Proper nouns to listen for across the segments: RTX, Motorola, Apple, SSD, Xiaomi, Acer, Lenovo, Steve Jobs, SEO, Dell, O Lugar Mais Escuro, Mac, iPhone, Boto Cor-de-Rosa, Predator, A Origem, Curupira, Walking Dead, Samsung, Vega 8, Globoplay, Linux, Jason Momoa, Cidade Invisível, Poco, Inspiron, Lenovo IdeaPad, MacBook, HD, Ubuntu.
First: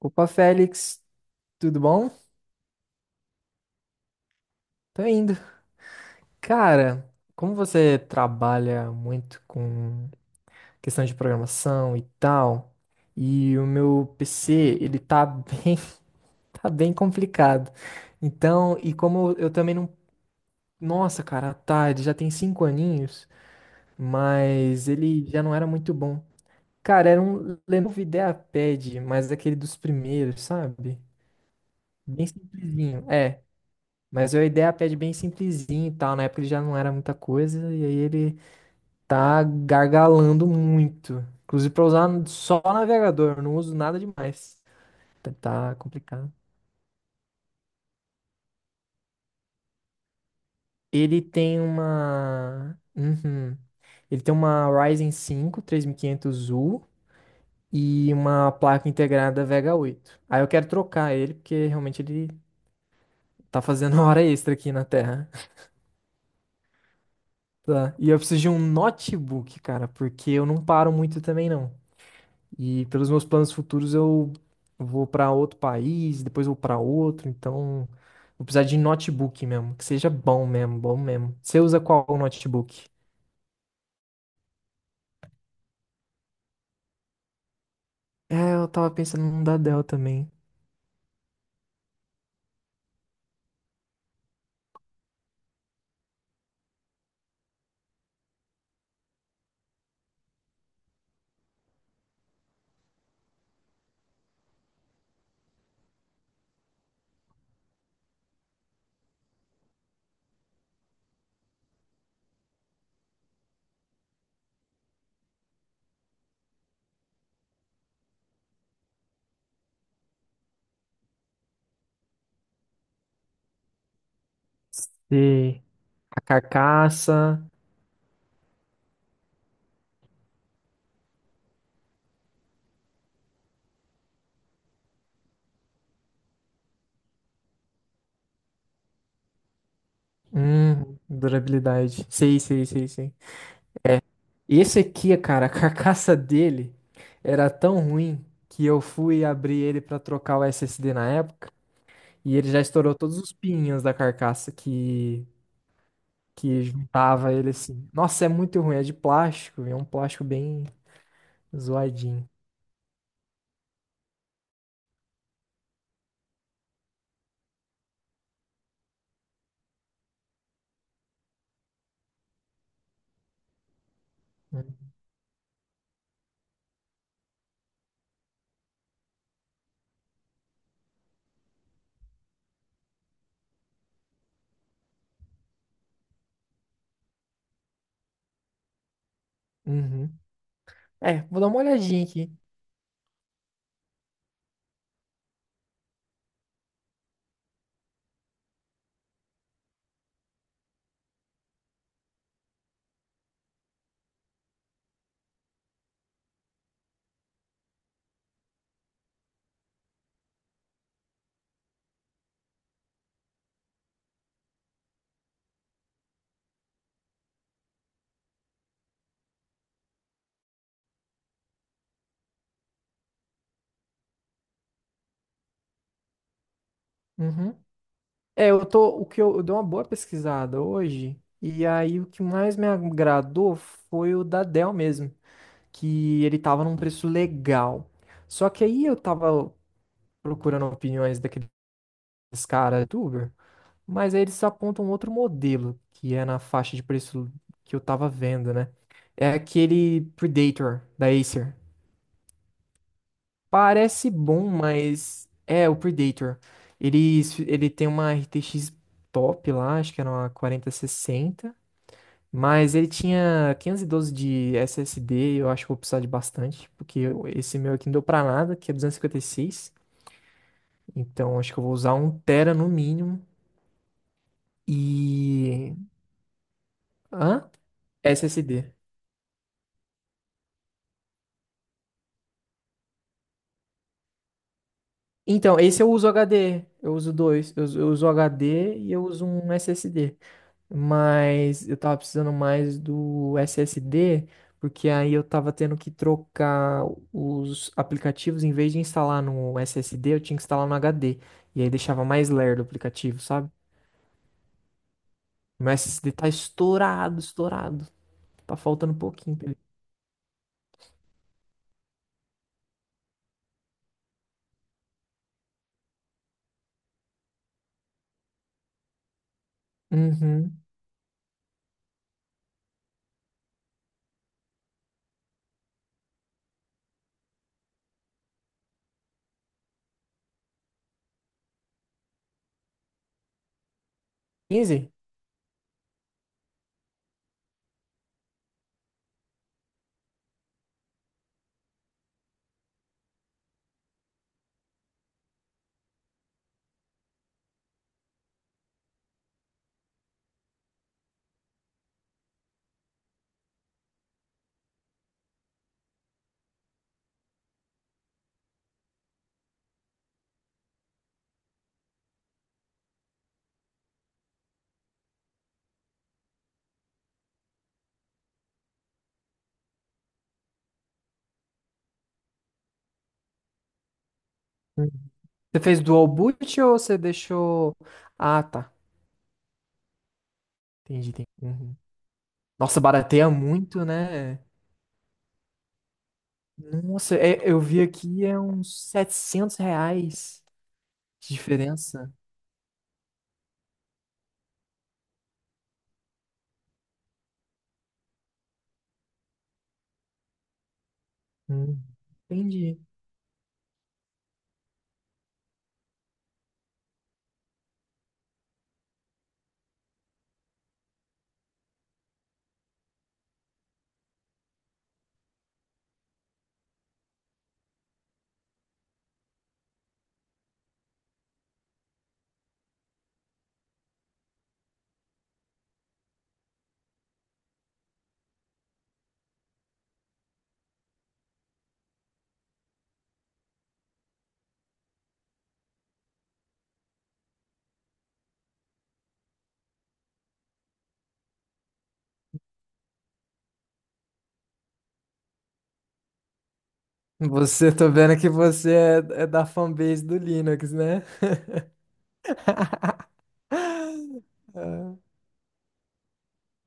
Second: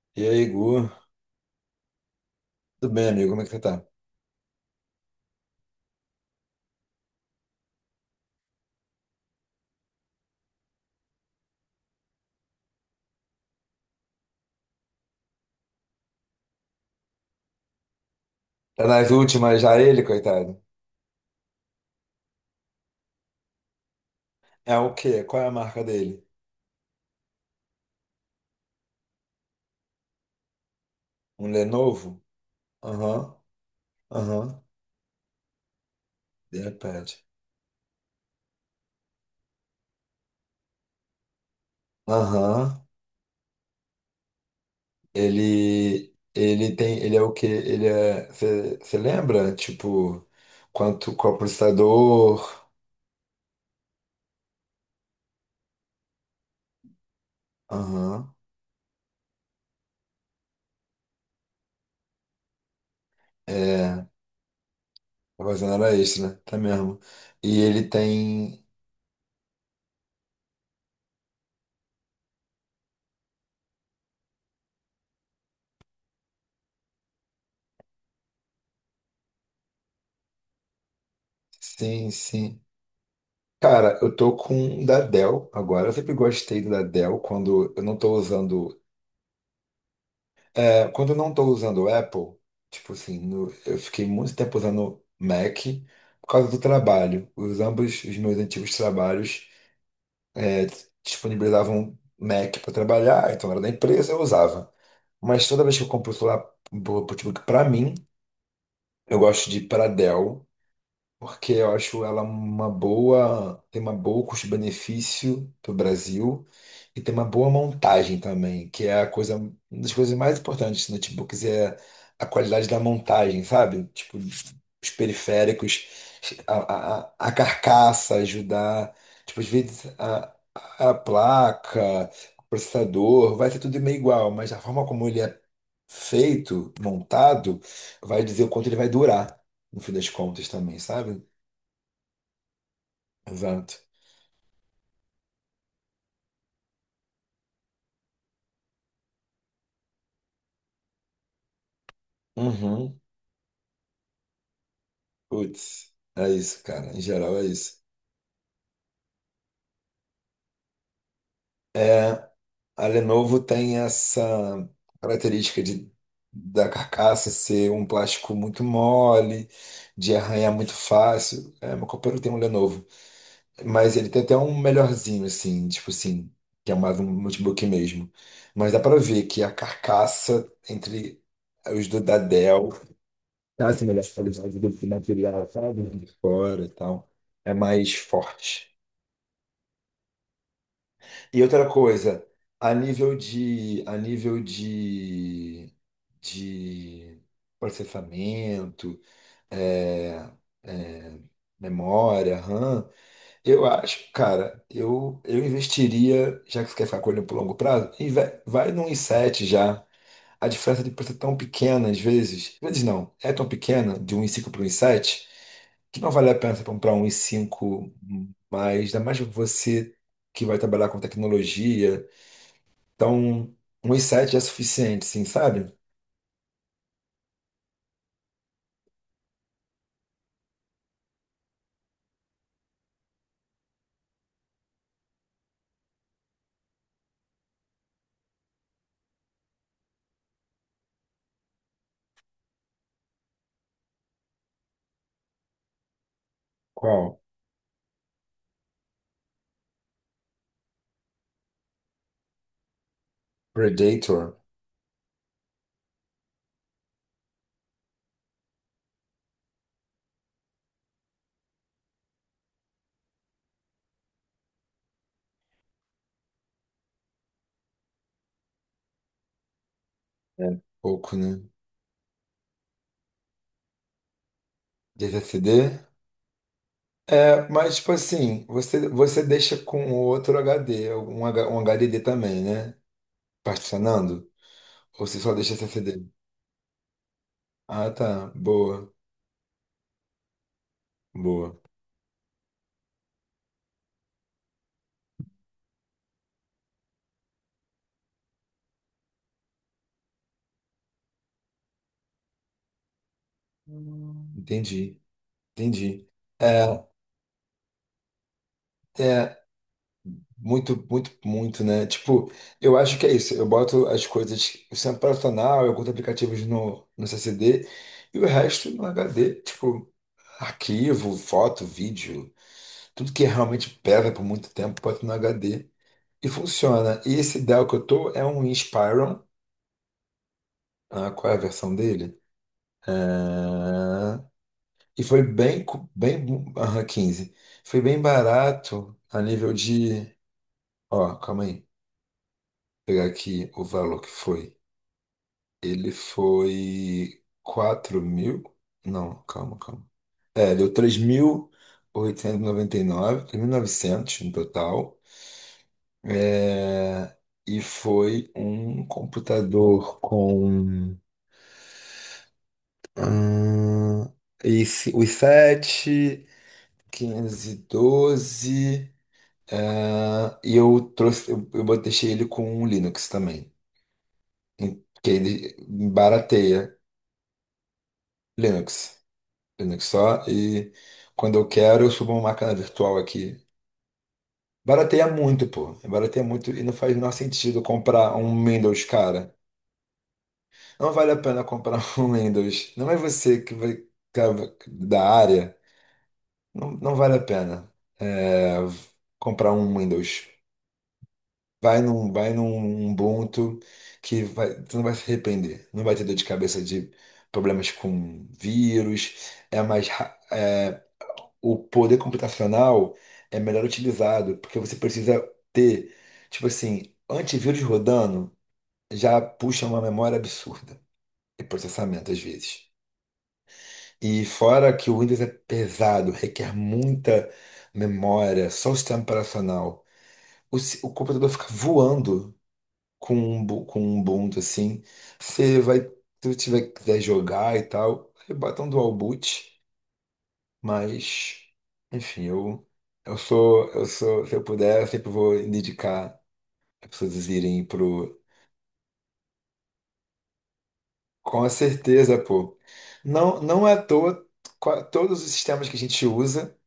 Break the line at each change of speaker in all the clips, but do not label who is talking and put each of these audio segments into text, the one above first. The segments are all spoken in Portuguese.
Opa,
E aí, Gu?
Félix, tudo bom?
Tudo bem, amigo? Como é que você tá?
Tô indo. Cara, como você trabalha muito com questão de programação e tal, e o meu PC, ele tá bem, tá bem complicado. Então,
Tá
e
nas
como eu
últimas
também
já
não.
ele, coitado?
Nossa, cara, tá, ele já tem 5 aninhos,
É
mas
o quê?
ele
Qual
já
é a
não era
marca
muito
dele?
bom. Cara, era um Lenovo IdeaPad, mas aquele dos primeiros, sabe?
Um Lenovo?
Bem simplesinho.
Aham,
É. Mas a
aham.
ideia pede bem simplesinho e tal. Na época ele já
De
não era muita
repente.
coisa, e aí ele tá gargalando muito. Inclusive pra usar só
Aham.
navegador, eu não uso nada demais. Tá
Ele,
complicado.
ele tem, ele é o quê? Ele é, você lembra? Tipo, quanto,
Ele
qual
tem
processador?
uma. Uhum. Ele tem uma Ryzen 5 3500U e quinhentos U e
Aham.
uma placa integrada Vega 8. Aí eu quero trocar ele, porque realmente ele tá fazendo
É,
hora extra aqui na Terra.
a fazenda era extra, né? Tá mesmo. E ele
Tá. E eu preciso de um
tem,
notebook, cara, porque eu não paro muito também, não. E pelos meus planos futuros eu vou para outro país, depois vou para outro, então vou precisar de notebook mesmo, que seja bom mesmo, bom mesmo. Você usa qual
sim, sim.
notebook?
Cara, eu tô com um da Dell agora. Eu sempre gostei da Dell quando eu não tô
É, eu
usando.
tava pensando num da Dell também.
Quando eu não tô usando o Apple, tipo assim, eu fiquei muito tempo usando Mac por causa do trabalho. Os ambos os meus antigos trabalhos é, disponibilizavam Mac para trabalhar, então era da empresa, eu usava. Mas toda vez que eu compro o celular, um notebook pra mim, eu gosto de ir pra Dell, porque eu acho ela uma boa, tem uma boa custo-benefício para o Brasil e tem uma boa montagem também, que é a coisa, uma das coisas mais importantes dos notebooks é a qualidade da montagem, sabe? Tipo, os
E
periféricos,
a
a
carcaça,
carcaça ajudar, tipo, às vezes a placa, o processador, vai ser tudo meio igual, mas a forma como ele é feito, montado, vai dizer o quanto ele vai durar, no fim das contas também, sabe?
durabilidade. Sei, sei, sei, sei.
Exato.
Esse aqui, cara, a carcaça dele era tão ruim que eu fui abrir ele pra trocar o SSD na época e ele já estourou
Uhum.
todos os pininhos da carcaça que
Putz, é
que
isso, cara. Em
juntava
geral é
ele
isso.
assim. Nossa, é muito ruim, é de plástico, é um plástico bem zoadinho.
A Lenovo tem essa característica de, da carcaça ser um plástico muito mole, de arranhar muito fácil. É, meu companheiro tem um Lenovo. Mas ele tem até um melhorzinho, assim, tipo assim, que é mais um notebook mesmo. Mas dá pra ver que a carcaça entre os do da Dell tá assim, melhor qualidade do que material, sabe? De fora e tal. É mais forte.
Uhum. É, vou
E
dar uma
outra
olhadinha
coisa,
aqui.
a nível de processamento, é, é, memória, RAM, eu acho, cara, eu investiria, já que você quer ficar com ele por longo prazo, e vai, vai num i7 já. A diferença de preço é tão pequena, às vezes não, é tão pequena, de um i5 para um i7, que não vale a pena você comprar um i5 mais, ainda mais você que vai trabalhar com tecnologia, então, uns sete é suficiente, sim, sabe?
Uhum. É, o que eu dei uma boa pesquisada hoje, e aí o que mais me agradou foi o da Dell mesmo, que ele tava num preço legal. Só que aí eu tava procurando opiniões daqueles caras youtuber, mas aí eles apontam outro modelo, que é na faixa de
Qual?
preço que eu tava vendo, né? É aquele Predator da Acer. Parece
Predator.
bom, mas é o Predator. Ele, ele tem uma RTX top lá, acho que era uma 4060, mas ele tinha 512 de SSD, eu acho que eu vou precisar de bastante, porque esse meu aqui não deu pra nada, que é duzentos e cinquenta e seis.
É. Pouco,
Então
né?
acho que eu vou usar um tera no mínimo.
DVCD.
E.
É,
Hã?
mas, tipo assim,
SSD.
você deixa com outro HD, um, um HDD também, né? Particionando? Ou você só deixa
Então, esse eu
SSD?
uso HD. Eu uso dois. Eu, uso eu
Ah,
uso
tá.
HD
Boa,
e eu uso um SSD.
boa.
Mas eu tava precisando mais do SSD, porque aí eu tava tendo que trocar os aplicativos. Em vez de instalar no SSD, eu tinha que instalar no HD. E aí deixava mais lerdo o aplicativo, sabe?
Entendi,
Meu
entendi.
SSD tá
é
estourado, estourado. Tá faltando um pouquinho
é
pra ele.
Muito, muito, muito, né? Tipo, eu acho que é isso. Eu boto as coisas, o centro operacional, eu curto aplicativos no C C D e o resto no H D. Tipo,
Uhum.
arquivo, foto, vídeo, tudo que realmente pesa por muito tempo, boto no H D e funciona. E esse Dell que eu tô é um Inspiron, ah, qual é a versão dele? Ah,
15?
e foi bem, bem, aham, 15. Foi bem barato a nível de. Ó, calma aí. Vou pegar aqui o valor que foi. Ele foi 4.000. Não, calma, calma. É, deu três mil oitocentos e noventa e nove, 3.899, novecentos no total. É, e foi um computador com ah, os 7, 512. Ah, e eu trouxe, eu deixei ele com um Linux também,
Uhum.
que ele
Você fez dual boot
barateia
ou você deixou. Ah, tá.
Linux. Linux só. E
Entendi, entendi.
quando eu
Uhum.
quero, eu subo uma máquina
Nossa,
virtual
barateia
aqui.
muito, né?
Barateia muito, pô. Barateia muito e não faz o menor
Nossa, eu
sentido
vi
comprar
aqui é
um
uns
Windows, cara.
R$ 700
Não vale a
de
pena comprar
diferença.
um Windows. Não é você que vai, que é da área. Não, não vale a pena é, comprar um Windows.
Hum,
Vai
entendi.
num Ubuntu que vai, tu não vai se arrepender. Não vai ter dor de cabeça de problemas com vírus. É mais, é, o poder computacional é melhor utilizado, porque você precisa ter, tipo assim, antivírus rodando já puxa uma memória absurda e processamento às vezes. E fora que o Windows é pesado, requer muita memória, só o sistema operacional. O, o computador fica voando com um, com um Ubuntu assim. Você vai, se você tiver, quiser jogar e tal, você bota um dual boot. Mas, enfim, se eu puder, eu sempre vou indicar as pessoas irem
Tô vendo
pro.
que você é da fanbase do Linux, né?
Com certeza, pô. Não, não é à toa,
Ah,
todos os sistemas que a gente usa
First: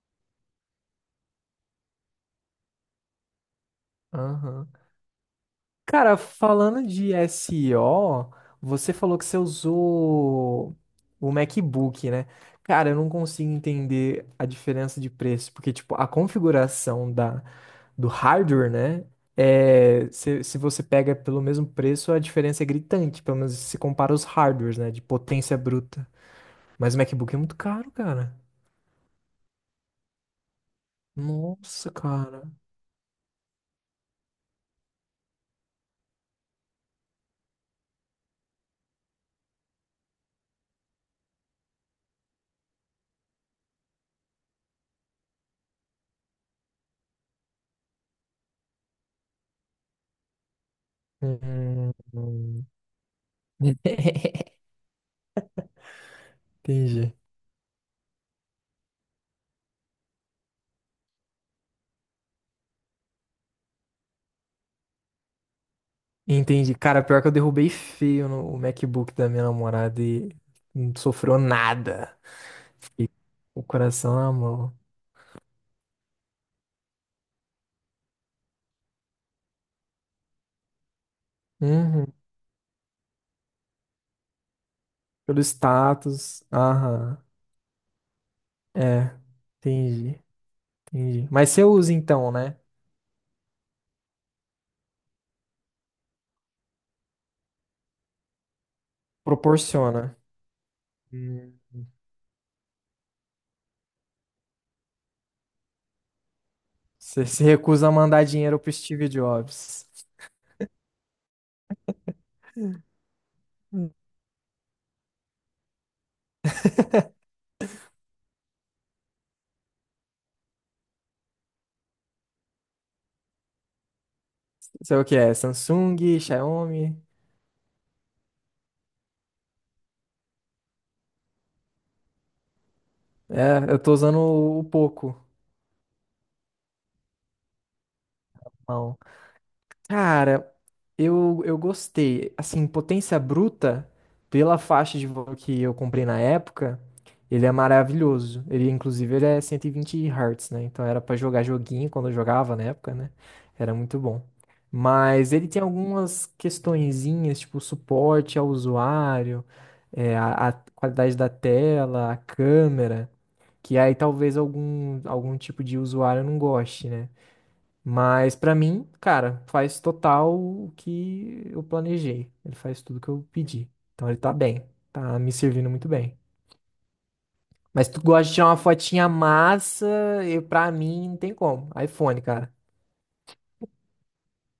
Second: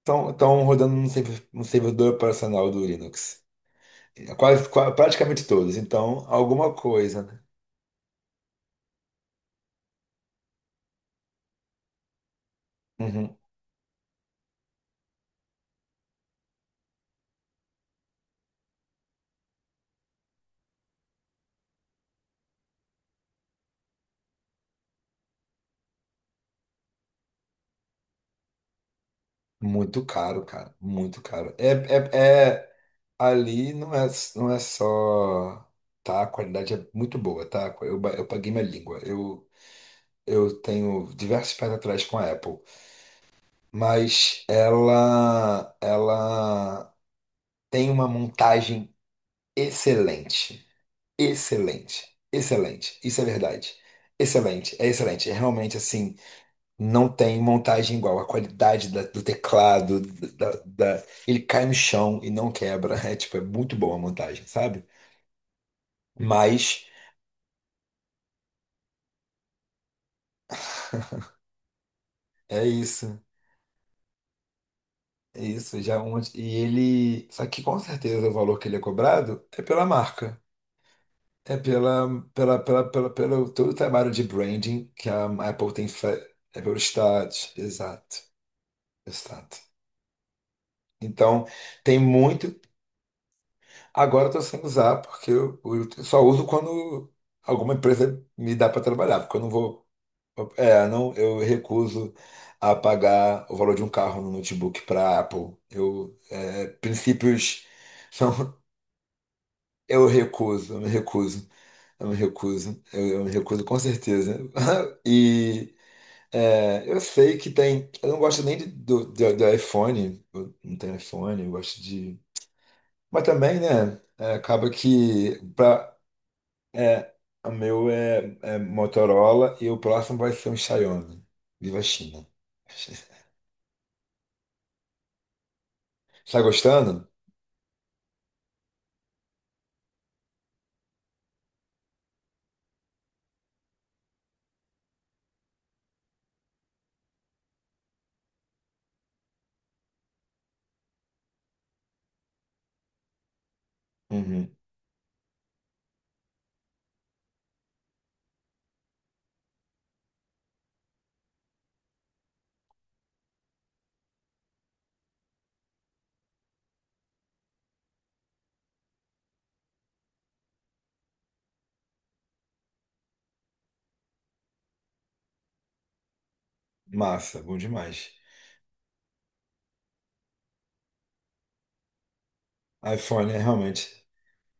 estão rodando no servidor operacional do Linux. É
aham.
praticamente todos.
Cara,
Então, alguma
falando de
coisa, né?
SEO, você falou que você usou o MacBook, né? Cara, eu não
Uhum.
consigo entender a diferença de preço, porque, tipo, a configuração do hardware, né? É, se você pega pelo mesmo preço, a diferença é gritante, pelo menos se compara os hardwares, né? De potência bruta. Mas o MacBook é muito caro, cara.
Muito caro, cara. Muito caro.
Nossa, cara.
Ali não é, não é só, tá? A qualidade é muito boa, tá? Eu paguei minha língua. Eu tenho diversos pés atrás com a Apple, mas ela tem uma montagem excelente,
Hum,
excelente, excelente. Isso é verdade. Excelente. É realmente assim, não
Entendi.
tem montagem igual. A qualidade do teclado, ele cai no chão e não quebra. É tipo, é muito boa a montagem, sabe?
Entendi.
Mas
Cara, pior que eu derrubei feio no MacBook da minha namorada e não sofreu nada.
é
Fiquei
isso,
o coração na mão.
é isso. Já é um, e ele. Só que com certeza o valor que ele é cobrado é pela marca. É pela,
Uhum.
pela, pela, pela, pelo todo o trabalho de branding que a
Pelo
Apple tem feito.
status.
É pelo
Aham.
status. Exato,
É.
exato.
Entendi. Entendi.
Então,
Mas você usa
tem
então,
muito.
né?
Agora eu tô sem usar, porque eu só uso quando alguma empresa me dá para trabalhar, porque eu não vou.
Proporciona.
É, não, eu
Hum.
recuso a pagar o valor de um carro no notebook para Apple.
Você se
Princípios
recusa a mandar
são,
dinheiro pro Steve Jobs.
eu me recuso, eu me recuso, eu me recuso com
Hum.
certeza. E é, eu sei que tem, eu não gosto nem do iPhone, eu não tenho iPhone, eu gosto de, mas também, né? é, acaba
Sei o que é.
que para
Samsung, Xiaomi.
é, o meu é, é Motorola e o próximo vai ser um Xiaomi. Viva a China.
É, eu tô usando o Poco.
Tá gostando?
Cara, eu gostei. Assim, Potência Bruta, pela faixa de voo que eu comprei na época, ele é maravilhoso. Ele, inclusive, ele é 120 Hz, né? Então era pra jogar joguinho quando eu jogava na época, né? Era muito bom.
Uhum.
Mas ele tem algumas questõezinhas, tipo suporte ao usuário, a qualidade da tela, a câmera, que aí talvez algum tipo de usuário não goste, né? Mas pra mim, cara, faz total o que eu planejei. Ele faz tudo que eu pedi. Então ele tá bem, tá me servindo muito bem.
Massa, bom
Mas tu
demais.
gosta de tirar uma fotinha massa, e pra mim não tem como. iPhone, cara.
iPhone é realmente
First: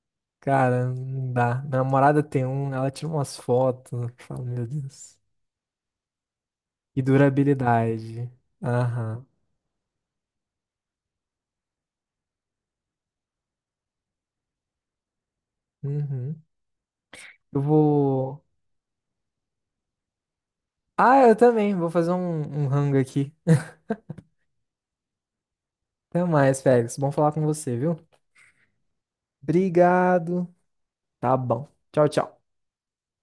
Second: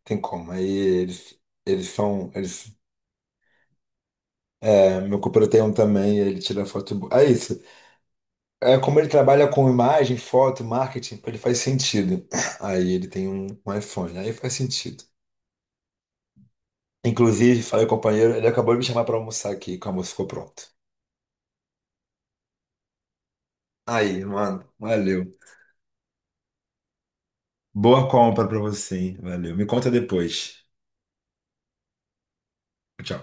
tem como. Aí
Cara, não
eles,
dá. Minha
eles
namorada
são.
tem um,
Eles,
ela tira umas fotos, eu falo, meu
é,
Deus.
meu companheiro tem um também, ele tira foto
E
boa. É isso.
durabilidade.
É como ele
Aham.
trabalha com imagem, foto, marketing, ele faz sentido. Aí ele tem um, um iPhone, aí faz sentido.
Uhum.
Inclusive,
Eu
falei com o companheiro,
vou.
ele acabou de me chamar pra almoçar aqui, que o almoço ficou pronto.
Ah, eu também. Vou fazer um rango aqui.
Aí, mano, valeu.
Até mais, Félix. Bom falar com você, viu?
Boa compra pra você, hein? Valeu. Me conta
Obrigado.
depois.
Tá bom. Tchau, tchau.
Tchau.